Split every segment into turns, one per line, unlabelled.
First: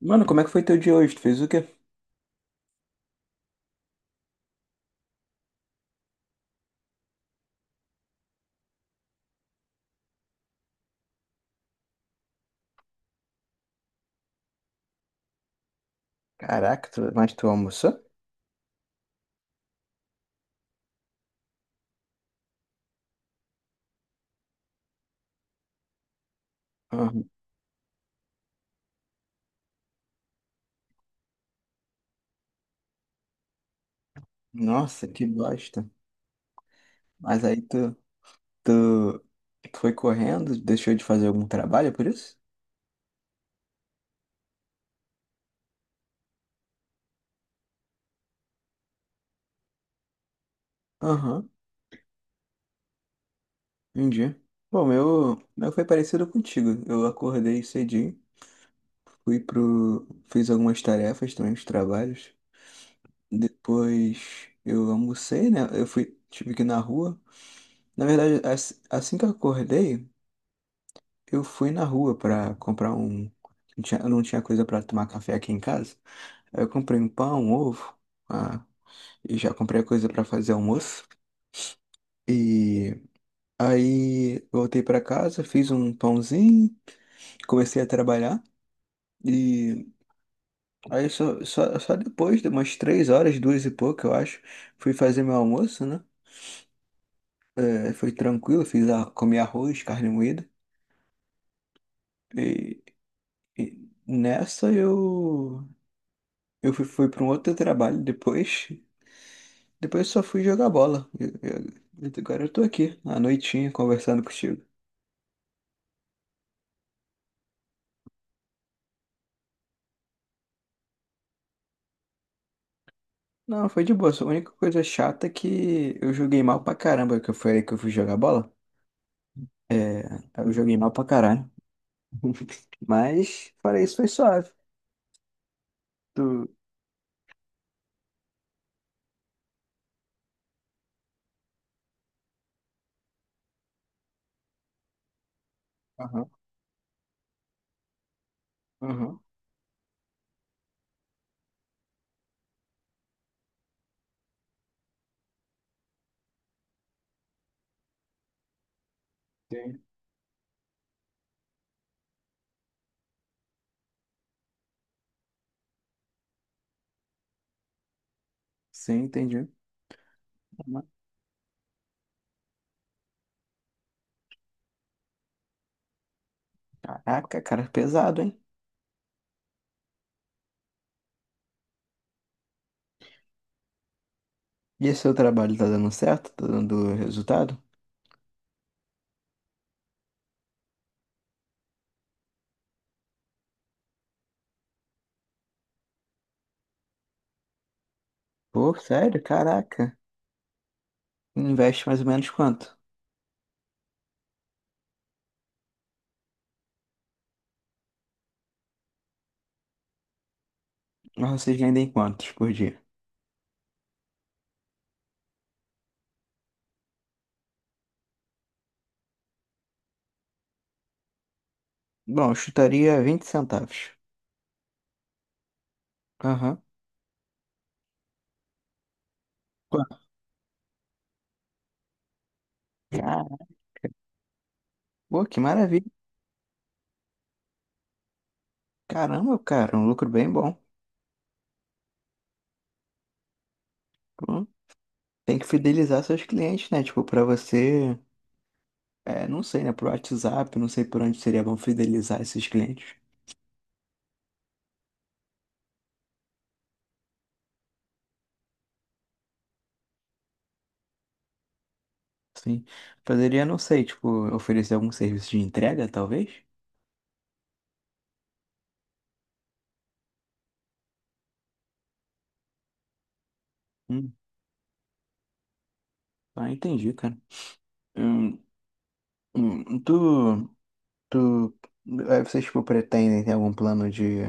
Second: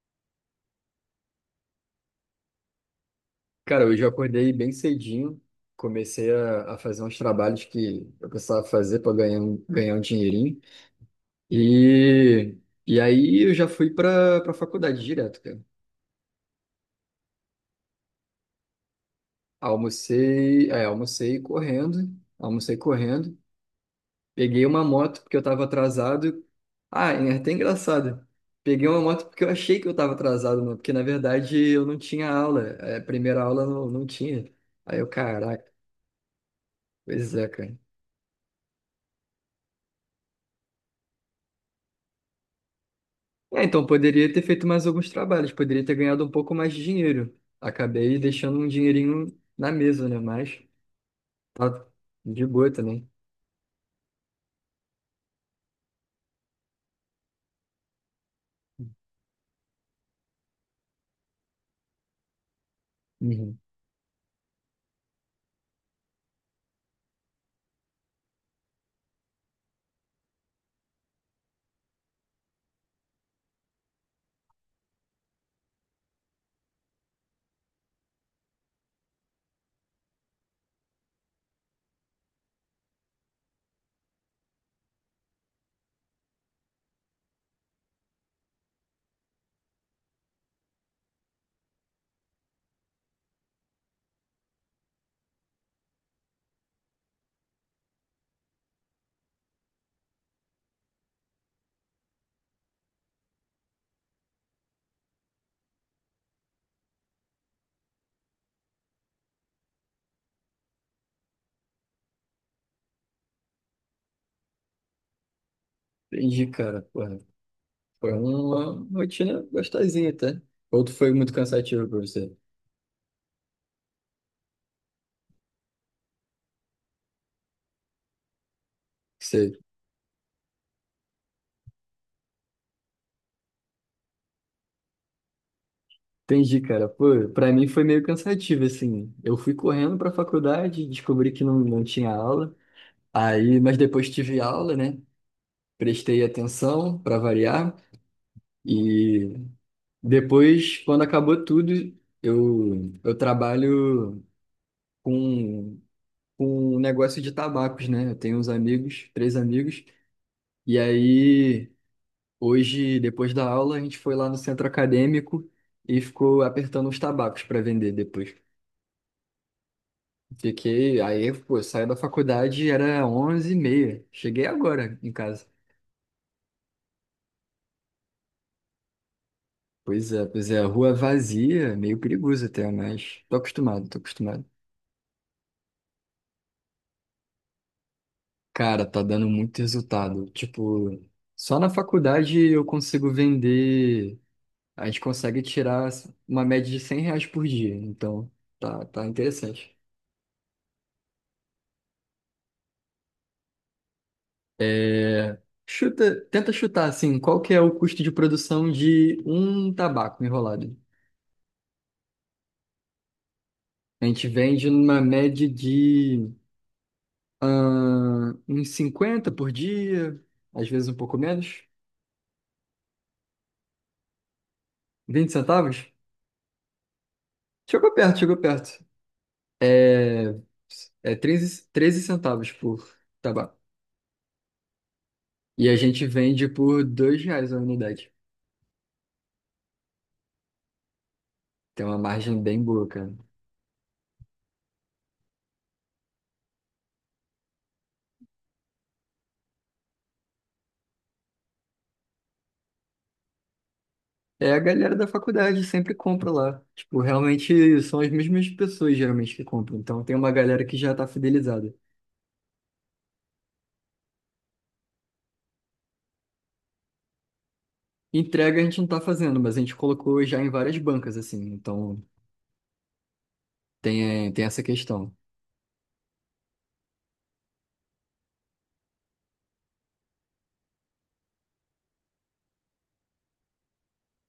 Mano, como é que foi teu dia hoje? Tu fez o quê?
Cara, hoje eu acordei bem cedinho, comecei a fazer uns trabalhos que eu precisava fazer para ganhar, ganhar um dinheirinho. E, e aí eu já fui para para faculdade direto, cara.
Caraca, mas tu almoçou?
Almocei, é, almocei correndo, almocei correndo. Peguei uma moto porque eu estava atrasado. Ah,
Ah,
é até engraçado. Peguei uma moto porque eu achei que eu estava atrasado, né? Porque na verdade eu não tinha aula. É, a primeira aula não tinha. Aí
nossa,
eu,
que
caraca,
bosta.
pois
Mas
é,
aí
cara.
tu foi correndo, deixou de fazer algum trabalho é por isso?
É, então poderia ter feito mais alguns trabalhos, poderia ter ganhado um pouco mais de dinheiro. Acabei deixando um dinheirinho na mesa, né? Mas
Aham,
tá de boa também.
entendi. Bom, meu foi parecido contigo. Eu acordei cedinho, fui pro, fiz algumas tarefas também, os trabalhos.
Uhum.
Depois eu almocei, né? Tive que ir na rua. Na verdade, assim que eu acordei, eu fui na rua pra comprar um. Eu não tinha coisa pra tomar café aqui em casa. Aí eu comprei um pão, um ovo, ah, e já comprei a coisa pra fazer almoço. E aí voltei pra casa, fiz um pãozinho, comecei a trabalhar. E aí só depois de umas 3 horas, duas e pouco, eu acho, fui fazer meu almoço, né? É, foi tranquilo, comi arroz, carne moída. E, e nessa eu fui para um outro trabalho depois. Depois eu só fui jogar bola. Agora eu tô aqui, à noitinha, conversando contigo.
Entendi, cara. Porra. Foi uma rotina gostosinha, tá? Ou tu foi muito cansativo pra você?
Não, foi de boa. Só a única coisa chata é que eu joguei mal pra caramba, que eu falei que eu fui jogar bola.
Sei.
É, eu joguei mal pra caralho. Mas, fora isso, foi suave. Tu...
Entendi, cara. Pô, pra mim foi meio cansativo, assim. Eu fui correndo pra faculdade, descobri que não tinha aula. Aí, mas depois tive aula, né? Prestei
Aham,
atenção pra variar.
aham.
E depois, quando acabou tudo, eu trabalho com, com um negócio de tabacos, né? Eu tenho uns amigos, três
Sim,
amigos, e aí hoje, depois da aula, a gente foi lá no centro acadêmico e ficou apertando os tabacos para vender depois.
sim, entendi.
Fiquei, aí, pô, eu saí da faculdade, era onze e meia. Cheguei agora em casa.
Caraca, cara, pesado, hein?
Pois é, rua vazia, meio perigoso até, mas tô acostumado, tô acostumado.
E esse seu trabalho tá dando certo? Tá dando resultado?
Cara, tá dando muito resultado. Tipo, só na faculdade eu consigo vender. A gente consegue tirar uma média de 100 reais por dia. Então,
Pô,
tá, tá
sério?
interessante.
Caraca. Investe mais ou menos quanto?
É, chuta, tenta chutar, assim, qual que é o custo de produção de um tabaco enrolado?
Mas vocês vendem quantos por dia?
A gente vende numa média de ah, uns 50 por dia, às vezes um pouco menos.
Bom, eu chutaria 20 centavos.
Vinte centavos?
Aham.
Chegou perto, chegou perto.
Claro.
É, é 13, 13 centavos por
Cara,
tabaco.
pô, que
E a
maravilha.
gente vende por dois reais a unidade.
Caramba, cara, um lucro bem bom.
Tem uma margem bem boa, cara.
Pô, tem que fidelizar seus clientes, né? Tipo, pra você, é, não sei, né? Pro WhatsApp, não sei por onde seria bom fidelizar esses clientes.
É, a galera da faculdade sempre compra lá. Tipo, realmente são as mesmas pessoas geralmente que compram. Então tem uma galera que já tá fidelizada.
Sim. Poderia, não sei, tipo, oferecer algum serviço de entrega, talvez?
Entrega a gente não tá fazendo, mas a gente colocou já em várias bancas, assim. Então
Hum,
tem, é, tem essa questão.
ah, entendi, cara. Hum, hum, tu, tu, vocês, tipo, pretendem ter algum plano de,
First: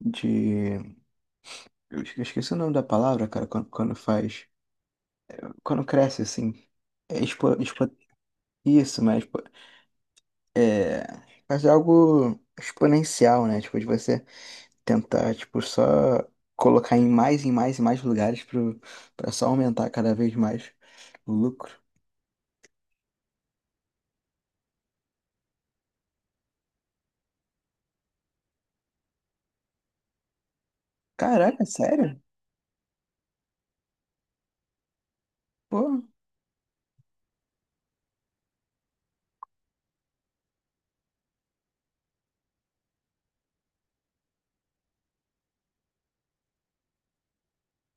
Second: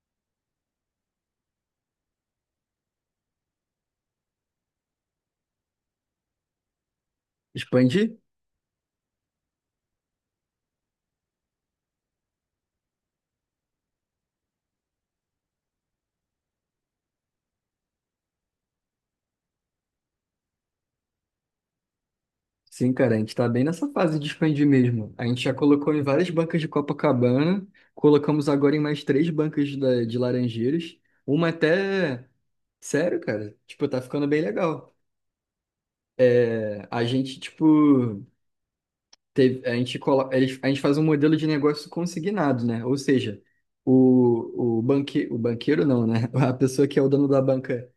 de, eu esqueci o nome da palavra, cara, quando faz, quando cresce, assim. É,
Expandir?
isso, mas é, é algo exponencial, né? Tipo, de você tentar, tipo, só colocar em mais e mais e mais lugares pra só aumentar cada vez mais o lucro.
Sim, cara, a gente tá bem nessa fase de expandir mesmo. A gente já colocou em várias bancas de Copacabana, colocamos agora em mais três bancas de Laranjeiras, uma
Caraca, sério?
até. Sério, cara, tipo, tá ficando bem legal.
Pô,
É, a gente, tipo, teve, a gente, a gente faz um modelo de negócio consignado, né? Ou seja, o banqueiro não, né? A pessoa que é o dono da banca.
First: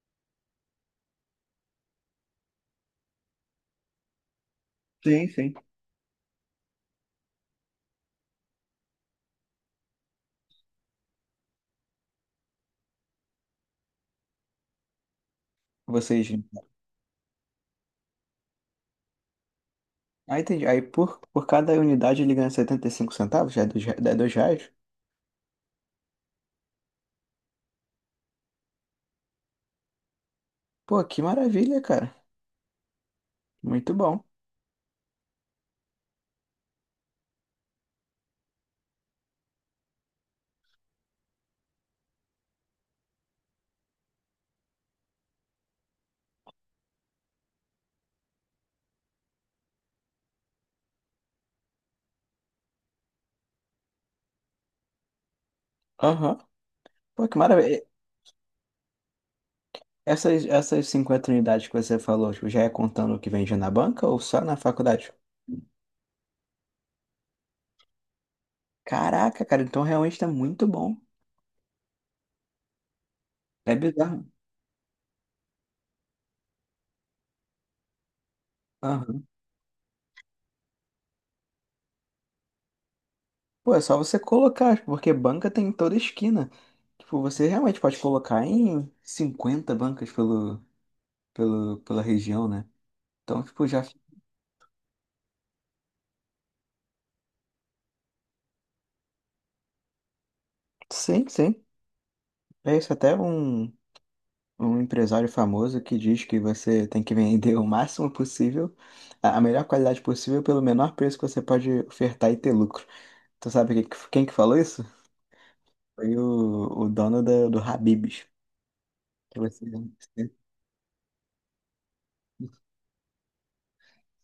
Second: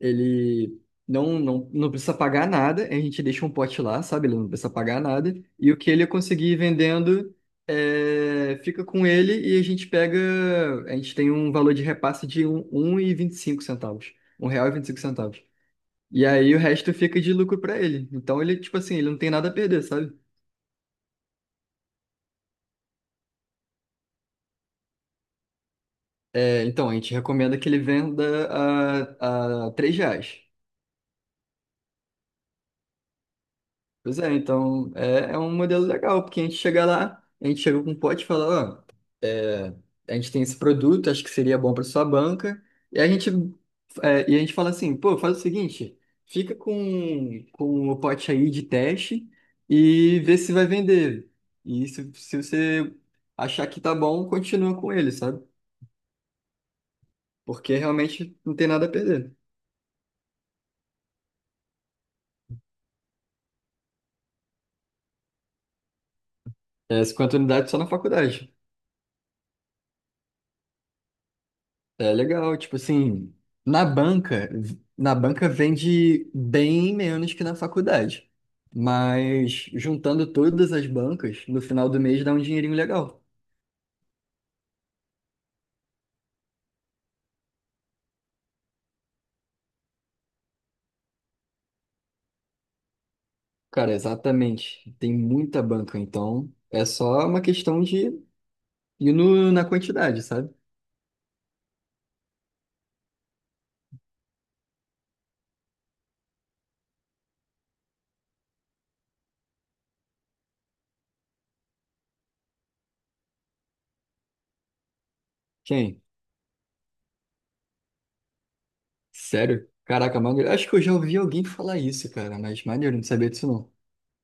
Ele não precisa pagar nada, a gente deixa um pote lá, sabe? Ele não precisa pagar
sim,
nada.
sim.
E o que ele conseguir vendendo é, fica com ele e a gente pega. A gente tem um valor de repasse de um e vinte e cinco centavos. Um real e 25 centavos. E
Vocês.
aí o resto fica de lucro para ele. Então ele, tipo assim, ele não tem nada a perder, sabe?
Ah, entendi. Aí por cada unidade ele ganha 75 centavos, já é R$ 2.
É, então a gente recomenda que ele venda a 3 reais.
Pô, que maravilha, cara. Muito
Pois
bom.
é, então é um modelo legal, porque a gente chega lá, a gente chega com um pote e fala, ó, é, a gente tem esse produto, acho que seria bom para sua banca, e a gente, é, e a gente fala assim, pô, faz o seguinte, fica com o pote aí de teste e vê se vai vender. E se você achar que tá bom, continua com ele, sabe?
Aham. Pô, que
Porque
maravilha.
realmente não tem nada a perder.
Essas 50 unidades que você falou, tipo, já é contando o que vende na banca ou só na faculdade?
É 50 unidades só na faculdade.
Caraca, cara, então realmente tá muito bom.
É legal, tipo assim,
É
na
bizarro.
banca, na banca vende bem menos que na faculdade.
Aham.
Mas juntando todas as bancas, no final do mês dá um dinheirinho legal.
Pô, é só você colocar, tipo, porque banca tem em toda esquina. Tipo, você realmente pode colocar em 50 bancas pela região, né? Então, tipo, já.
Cara, exatamente. Tem muita banca, então é só uma questão de ir na quantidade, sabe?
Sim, sim. É isso. Até um empresário famoso que diz que você tem que vender o máximo possível, a melhor qualidade possível, pelo menor preço que você pode ofertar e ter lucro. Tu sabe quem que falou isso?
Quem?
Foi o dono do Habib's.
Sério? Caraca,
Né?
mano, acho que eu já ouvi alguém falar isso, cara, mas maneiro, não sabia disso não.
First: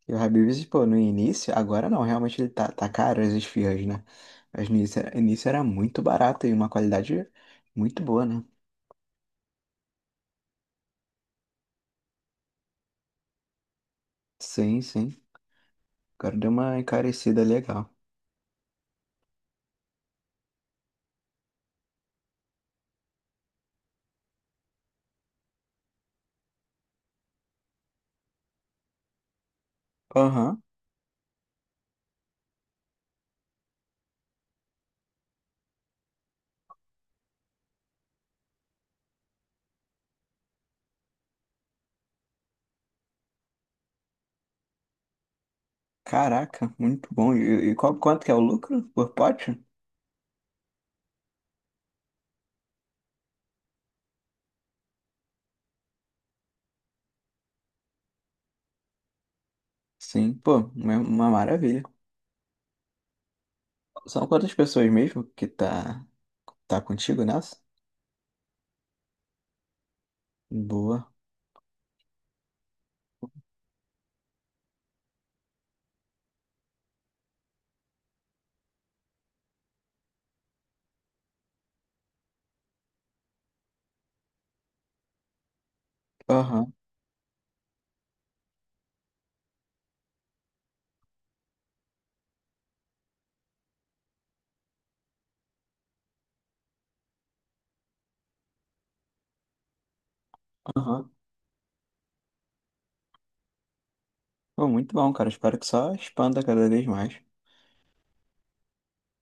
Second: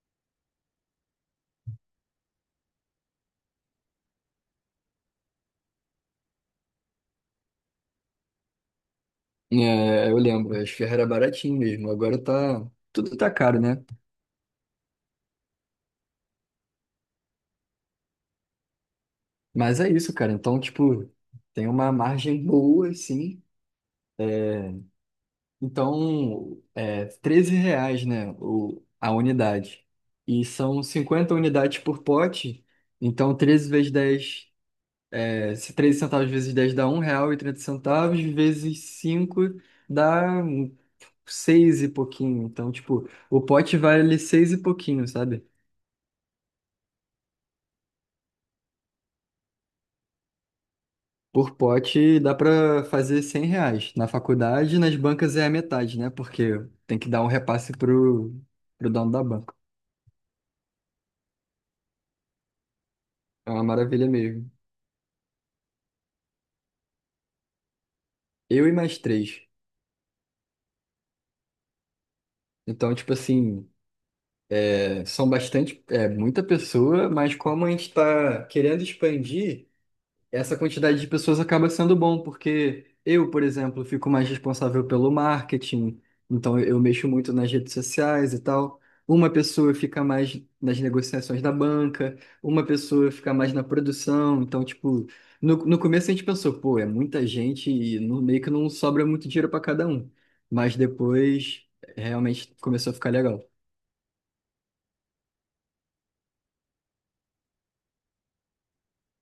Que o Habib's, pô, no início, agora não, realmente ele tá caro as esfirras, né? Mas no início, início era muito barato e uma qualidade muito boa, né?
É, eu lembro, as ferras era baratinho mesmo, agora tá, tudo tá caro, né?
Sim, sim. Agora deu uma encarecida legal.
Mas é isso, cara. Então, tipo, tem uma margem boa, assim. É, então, é 13 reais, né, a unidade. E
Aham.
são 50 unidades por pote. Então, 13 vezes 10 é, se 13 centavos vezes 10 dá um real e trinta centavos vezes 5 dá 6 e pouquinho. Então, tipo, o pote vale 6 e pouquinho, sabe?
Caraca, muito bom. E quanto que é o lucro por pote?
Por pote dá para fazer 100 reais. Na faculdade, nas bancas é a metade, né? Porque tem que dar um repasse pro, pro dono da banca.
Sim, pô, uma maravilha.
É uma maravilha
São
mesmo.
quantas pessoas mesmo que tá contigo nessa?
Eu e mais três.
Boa.
Então, tipo assim, é, são bastante, é muita pessoa, mas como a gente está querendo expandir. Essa quantidade de pessoas acaba sendo bom, porque eu, por exemplo, fico mais responsável pelo marketing, então
Aham,
eu mexo muito nas redes sociais e tal. Uma pessoa fica mais nas negociações da banca, uma pessoa fica mais na produção. Então, tipo, no começo a gente pensou, pô, é muita gente e no, meio que não sobra muito dinheiro para cada um. Mas
aham.
depois realmente começou a ficar legal.
Pô, muito bom, cara. Espero que só expanda cada vez mais.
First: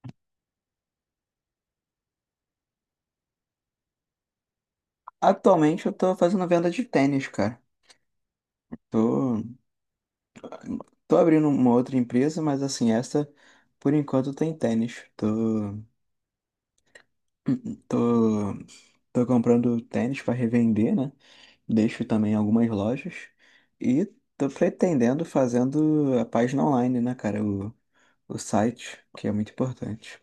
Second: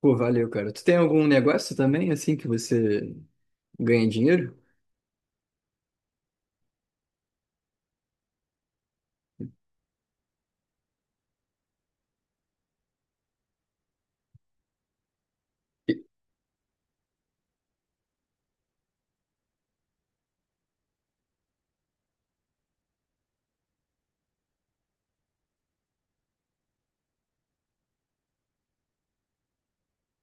Pô, valeu, cara. Tu tem algum negócio também, assim, que você ganha dinheiro?
Atualmente eu tô fazendo venda de tênis, cara. Tô, tô abrindo uma outra empresa, mas assim, essa por enquanto tem tênis. Tô, tô comprando tênis pra revender, né? Deixo também algumas lojas e tô pretendendo fazendo a página online, né, cara? O site, que é muito importante.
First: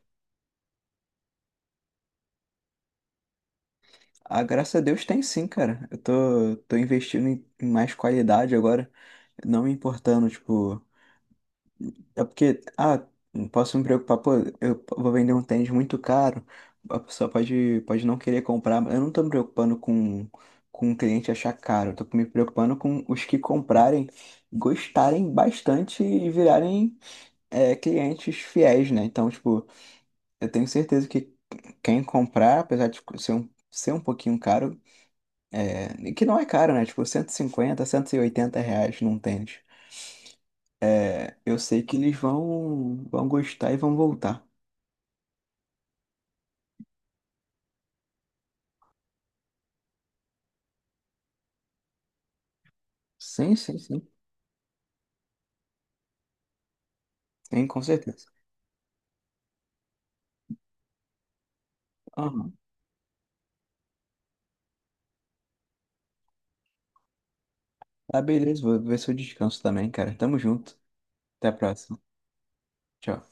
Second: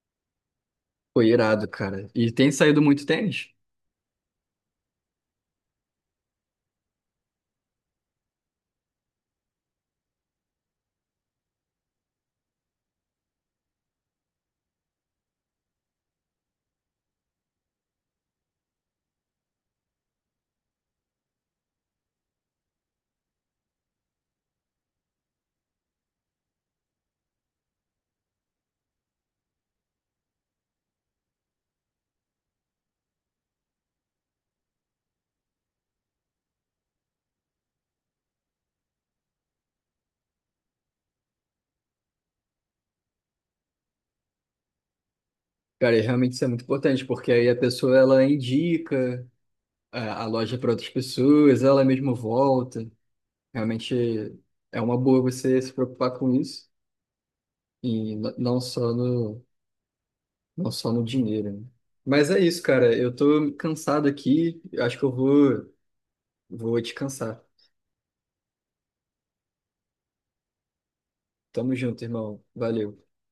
Foi irado, cara. E tem saído muito tênis.
Ah, graças a Deus tem sim, cara. Eu tô investindo em mais qualidade agora, não me importando, tipo. É porque, não posso me preocupar, pô, eu vou vender um tênis muito caro, a pessoa pode não querer comprar. Eu não tô me preocupando com o cliente achar caro, eu tô me preocupando com os que comprarem, gostarem bastante e virarem, clientes fiéis, né? Então, tipo, eu tenho certeza que quem comprar, apesar de ser um pouquinho caro, e que não é caro, né? Tipo, 150, R$ 180 num tênis. É, eu sei que eles vão gostar e vão voltar.
Cara, e realmente isso é muito importante, porque aí a pessoa ela indica a loja para outras pessoas, ela mesma volta.
Sim, sim,
Realmente
sim.
é uma boa você se preocupar com isso
Sim, com
e
certeza.
não só no, não só no dinheiro, né? Mas é
Aham.
isso, cara. Eu tô cansado aqui. Acho que eu vou, vou descansar.
Ah, beleza. Vou ver se eu descanso também, cara. Tamo junto. Até a
Tamo
próxima.
junto, irmão. Valeu.
Tchau.